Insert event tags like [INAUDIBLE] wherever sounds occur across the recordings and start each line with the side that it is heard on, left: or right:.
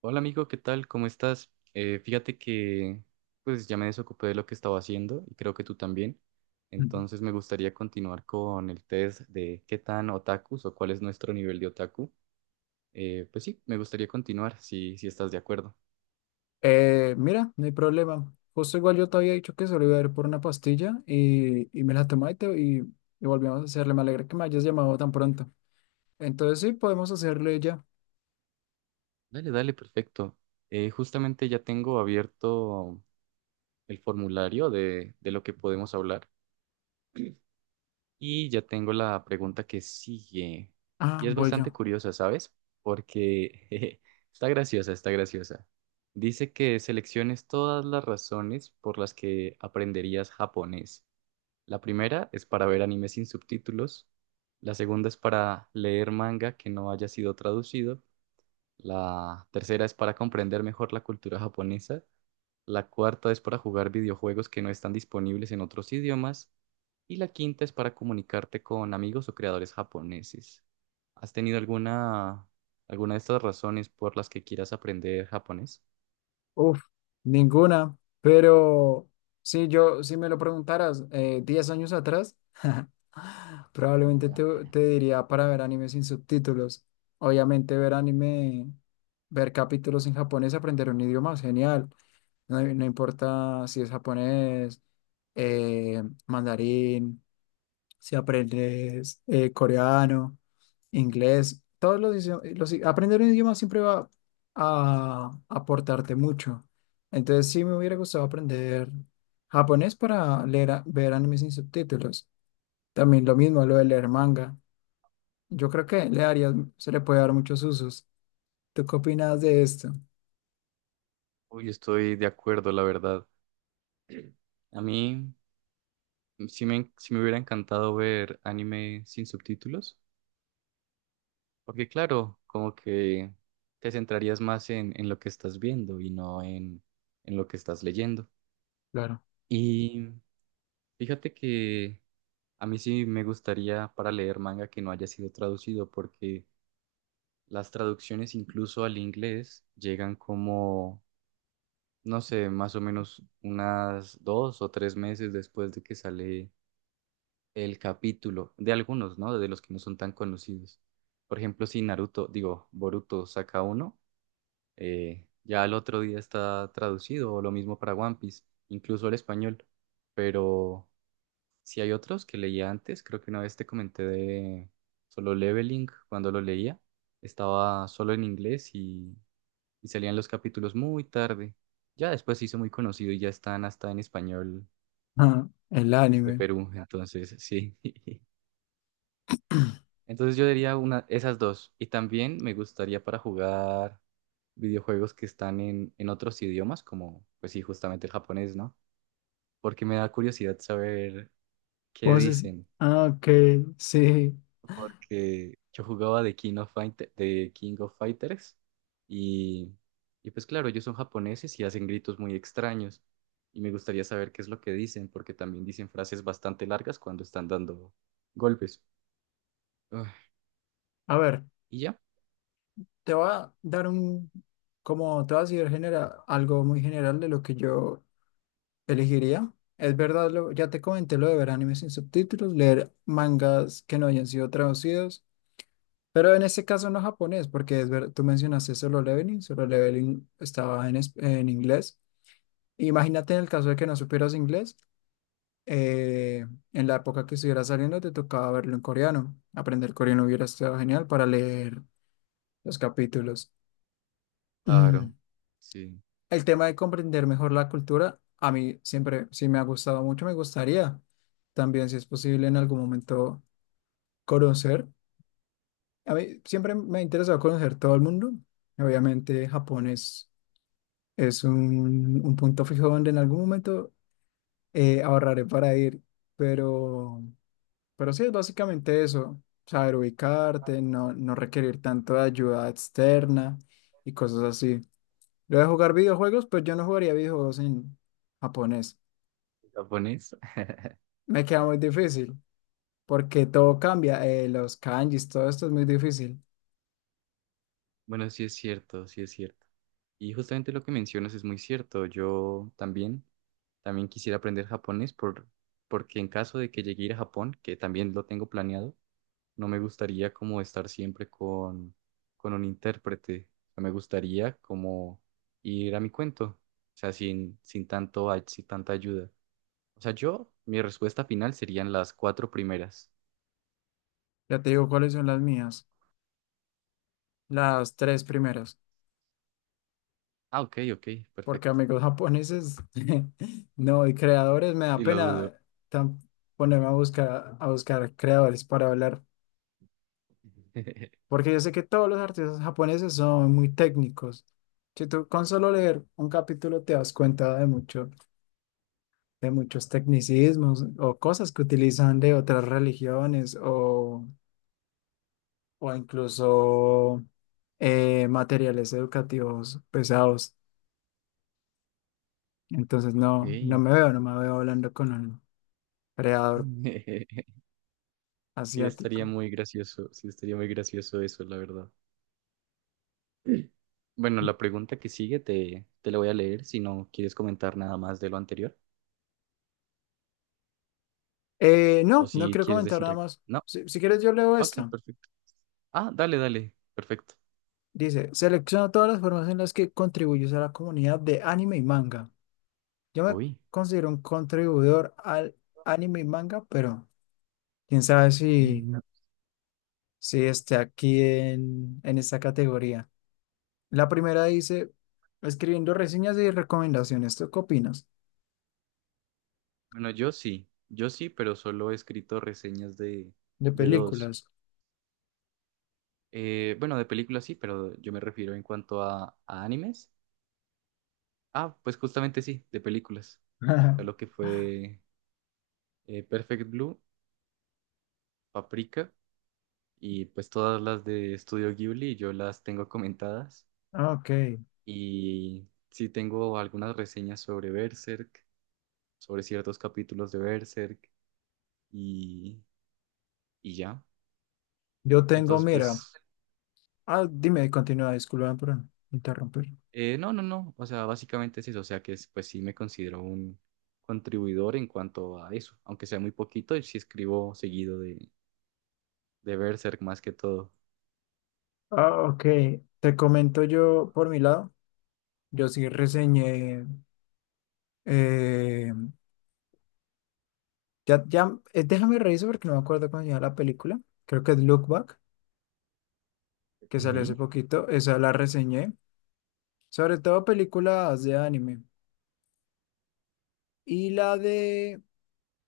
right: Hola amigo, ¿qué tal? ¿Cómo estás? Fíjate que pues ya me desocupé de lo que estaba haciendo y creo que tú también.
left: Mm.
right: Entonces me gustaría continuar con el test de qué tan otakus o cuál es nuestro nivel de otaku. Pues sí, me gustaría continuar si estás de acuerdo.
left: Mira, no hay problema. Justo igual yo te había dicho que solo iba a ir por una pastilla y me la tomé y, y volvimos a hacerle. Me alegra que me hayas llamado tan pronto. Entonces sí, podemos hacerle ya.
right: Dale, dale, perfecto. Justamente ya tengo abierto el formulario de lo que podemos hablar. Y ya tengo la pregunta que sigue.
left: Ah,
right: Y es
left: voy
right: bastante
left: yo.
right: curiosa, ¿sabes? Porque [LAUGHS] jeje, está graciosa, está graciosa. Dice que selecciones todas las razones por las que aprenderías japonés. La primera es para ver anime sin subtítulos. La segunda es para leer manga que no haya sido traducido. La tercera es para comprender mejor la cultura japonesa. La cuarta es para jugar videojuegos que no están disponibles en otros idiomas. Y la quinta es para comunicarte con amigos o creadores japoneses. ¿Has tenido alguna, alguna de estas razones por las que quieras aprender japonés?
left: Uf, ninguna. Pero si me lo preguntaras 10 años atrás, [SIGHS] probablemente te diría para ver anime sin subtítulos. Obviamente ver anime, ver capítulos en japonés, aprender un idioma, genial. No, no importa si es japonés, mandarín, si aprendes coreano, inglés, aprender un idioma siempre va a aportarte mucho. Entonces sí me hubiera gustado aprender japonés para leer, ver animes sin subtítulos. También lo mismo, lo de leer manga. Yo creo que se le puede dar muchos usos. ¿Tú qué opinas de esto?
right: Uy, estoy de acuerdo, la verdad. A mí sí me hubiera encantado ver anime sin subtítulos, porque claro, como que te centrarías más en lo que estás viendo y no en lo que estás leyendo.
left: Claro.
right: Y fíjate que a mí sí me gustaría para leer manga que no haya sido traducido, porque las traducciones incluso al inglés llegan como, no sé, más o menos unas dos o tres meses después de que sale el capítulo, de algunos, ¿no? De los que no son tan conocidos. Por ejemplo, si Naruto, digo, Boruto saca uno, ya al otro día está traducido, o lo mismo para One Piece, incluso al español. Pero si hay otros que leía antes, creo que una vez te comenté de Solo Leveling. Cuando lo leía estaba solo en inglés y salían los capítulos muy tarde. Ya después se hizo muy conocido y ya están hasta en español
left: Ah, el
right: de
left: anime.
right: Perú, entonces sí. [LAUGHS] Entonces yo diría una, esas dos. Y también me gustaría para jugar videojuegos que están en otros idiomas, como pues sí, justamente el japonés, ¿no? Porque me da curiosidad saber qué
left: Vos es-
right: dicen.
left: Ah, ok, sí.
right: Porque yo jugaba de King of Fighters y, y pues claro, ellos son japoneses y hacen gritos muy extraños y me gustaría saber qué es lo que dicen porque también dicen frases bastante largas cuando están dando golpes. Ah,
left: A ver,
right: y ya,
left: te voy a dar un, como te voy a decir genera, algo muy general de lo que yo elegiría. Es verdad, ya te comenté lo de ver animes sin subtítulos, leer mangas que no hayan sido traducidos, pero en este caso no japonés, porque es ver, tú mencionaste Solo Leveling, Solo Leveling estaba en inglés. Imagínate en el caso de que no supieras inglés, eh, en la época que estuviera saliendo te tocaba verlo en coreano. Aprender coreano hubiera estado genial para leer los capítulos.
right: claro,
left: Mm.
right: sí,
left: El tema de comprender mejor la cultura, a mí siempre sí me ha gustado mucho, me gustaría también, si es posible, en algún momento conocer. A mí siempre me ha interesado conocer todo el mundo. Obviamente, es un punto fijo donde en algún momento ahorraré para ir, pero, pero sí es básicamente eso, saber ubicarte, no, no requerir tanto de ayuda externa y cosas así. Yo de jugar videojuegos, pues yo no jugaría videojuegos en japonés.
right: japonés. [LAUGHS]
left: Me queda muy difícil, porque todo cambia. Los kanjis, todo esto es muy difícil.
right: Bueno, sí es cierto, sí es cierto. Y justamente lo que mencionas es muy cierto. Yo también, también quisiera aprender japonés porque en caso de que llegue a ir a Japón, que también lo tengo planeado, no me gustaría como estar siempre con un intérprete. O sea, me gustaría como ir a mi cuento, o sea, sin tanto, sin tanta ayuda. O sea, yo, mi respuesta final serían las cuatro primeras.
left: Ya te digo cuáles son las mías, las tres primeras,
right: Ah, ok, ok,
left: porque
right: perfecto.
left: amigos japoneses, [LAUGHS] no, y creadores, me da
right: Y lo dudo.
left: pena tan- ponerme a buscar creadores para hablar,
right: [LAUGHS]
left: porque yo sé que todos los artistas japoneses son muy técnicos. Si tú con solo leer un capítulo te das cuenta de mucho. De muchos tecnicismos o cosas que utilizan de otras religiones o incluso materiales educativos pesados. Entonces no,
right: Ok.
left: no me veo hablando con un creador
right: [LAUGHS] Sí, estaría
left: asiático.
right: muy gracioso, sí, estaría muy gracioso eso, la verdad. [CLEARS THROAT] Bueno, la pregunta que sigue te la voy a leer si no quieres comentar nada más de lo anterior
left: No,
right: o
left: no
right: si
left: quiero
right: quieres
left: comentar
right: decir
left: nada
right: algo.
left: más.
right: No,
left: Si quieres yo leo
right: ok,
left: esto.
right: perfecto. Ah, dale, dale. Perfecto.
left: Dice, selecciona todas las formas en las que contribuyes a la comunidad de anime y manga. Yo me
right: Uy.
left: considero un contribuidor al anime y manga, pero quién sabe si...
right: Mm.
left: Sí, está aquí en esta categoría. La primera dice, escribiendo reseñas y recomendaciones. ¿Tú qué opinas?
right: Bueno, yo sí, pero solo he escrito reseñas
left: De
right: de dos.
left: películas.
right: Bueno, de películas sí, pero yo me refiero en cuanto a animes. Ah, pues justamente sí, de películas. A lo que
left: [LAUGHS]
right: fue Perfect Blue, Paprika y pues todas las de Studio Ghibli, yo las tengo comentadas.
left: Ah, ok.
right: Y sí tengo algunas reseñas sobre Berserk, sobre ciertos capítulos de Berserk y, y ya.
left: Yo tengo,
right: Entonces, pues,
left: mira. Ah, dime, continúa, disculpa por interrumpir.
right: no, o sea, básicamente es eso, o sea pues sí me considero un contribuidor en cuanto a eso, aunque sea muy poquito y sí escribo seguido de Berserk más que todo.
left: Ah, ok. Te comento yo por mi lado. Yo sí reseñé. eh, ya, Déjame revisar porque no me acuerdo cómo se llama la película. Creo que es Look Back, que
right: Ok.
left: salió hace poquito. Esa la reseñé. Sobre todo películas de anime. Y la de...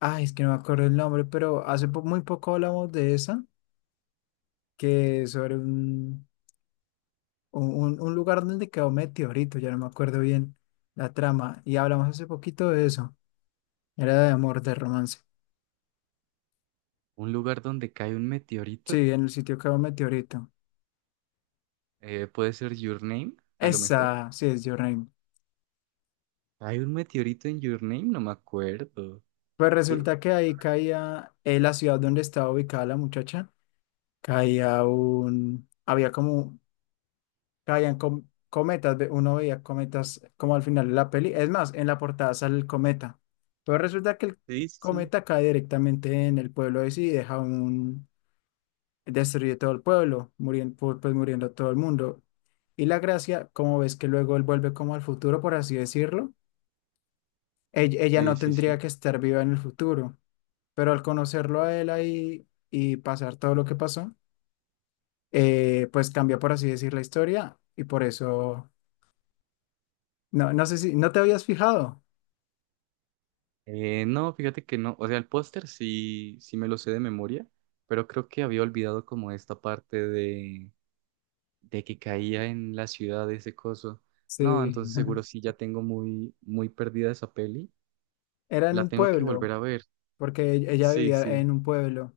left: Ay, es que no me acuerdo el nombre, pero muy poco hablamos de esa, que es sobre un lugar donde quedó meteorito, ya no me acuerdo bien la trama. Y hablamos hace poquito de eso. Era de amor, de romance.
right: Un lugar donde cae un meteorito,
left: Sí, en el sitio quedó meteorito.
right: puede ser Your Name, a lo mejor.
left: Esa, sí, es Your Name.
right: ¿Hay un meteorito en Your Name? No me acuerdo.
left: Pues
right: ¿Sí?
left: resulta que ahí caía, en la ciudad donde estaba ubicada la muchacha, caía un... Había como cometas, uno veía cometas como al final de la peli. Es más, en la portada sale el cometa. Pero resulta que el
right: Sí, sí,
left: cometa cae directamente en el pueblo de sí y deja un... destruye todo el pueblo, muriendo, pues muriendo todo el mundo. Y la gracia, como ves que luego él vuelve como al futuro, por así decirlo, ella
right: sí,
left: no
right: sí,
left: tendría
right: sí.
left: que estar viva en el futuro, pero al conocerlo a él ahí y pasar todo lo que pasó, pues cambia, por así decir, la historia y por eso no, no sé si, ¿no te habías fijado?
right: No, fíjate que no, o sea, el póster sí, sí me lo sé de memoria, pero creo que había olvidado como esta parte de que caía en la ciudad de ese coso. No,
left: Sí,
right: entonces seguro
left: [LAUGHS]
right: sí ya tengo muy, muy perdida esa peli.
left: era en
right: La
left: un
right: tengo que
left: pueblo,
right: volver a ver.
left: porque ella
right: Sí,
left: vivía
right: sí.
left: en un pueblo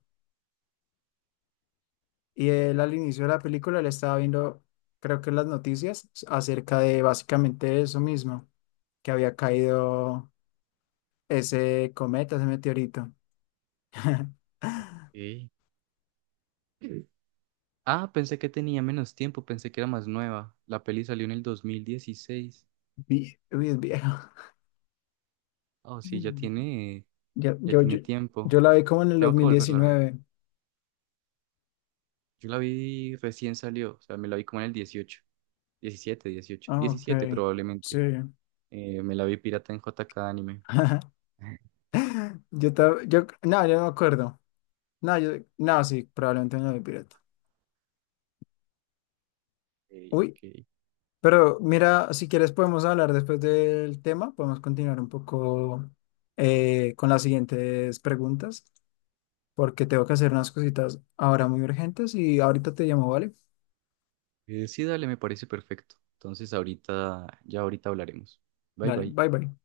left: y él al inicio de la película le estaba viendo, creo que acerca de básicamente eso mismo, que había caído ese cometa, ese meteorito. [LAUGHS]
right: Ok. Ah, pensé que tenía menos tiempo, pensé que era más nueva. La peli salió en el 2016.
left: Uy, es viejo.
right: Oh, sí,
left: Mm. Yo,
right: ya
left: yo, yo,
right: tiene tiempo.
left: yo la vi como en el dos
right: Tengo que
left: mil
right: volverla a ver.
left: diecinueve.
right: Yo la vi recién salió, o sea, me la vi como en el 18, 17, 18,
left: Ah, ok,
right: 17
left: sí.
right: probablemente. Me la vi pirata en JK Anime.
left: [LAUGHS]
right: [LAUGHS]
left: Yo no me acuerdo. No, yo, no, Sí, probablemente no vi pirata.
right: Ok,
left: Uy,
right: ok.
left: pero mira, si quieres podemos hablar después del tema, podemos continuar un poco con las siguientes preguntas, porque tengo que hacer unas cositas ahora muy urgentes y ahorita te llamo, ¿vale?
right: Sí, dale, me parece perfecto. Entonces ahorita, ya ahorita hablaremos. Bye
left: Dale,
right: bye.
left: bye bye.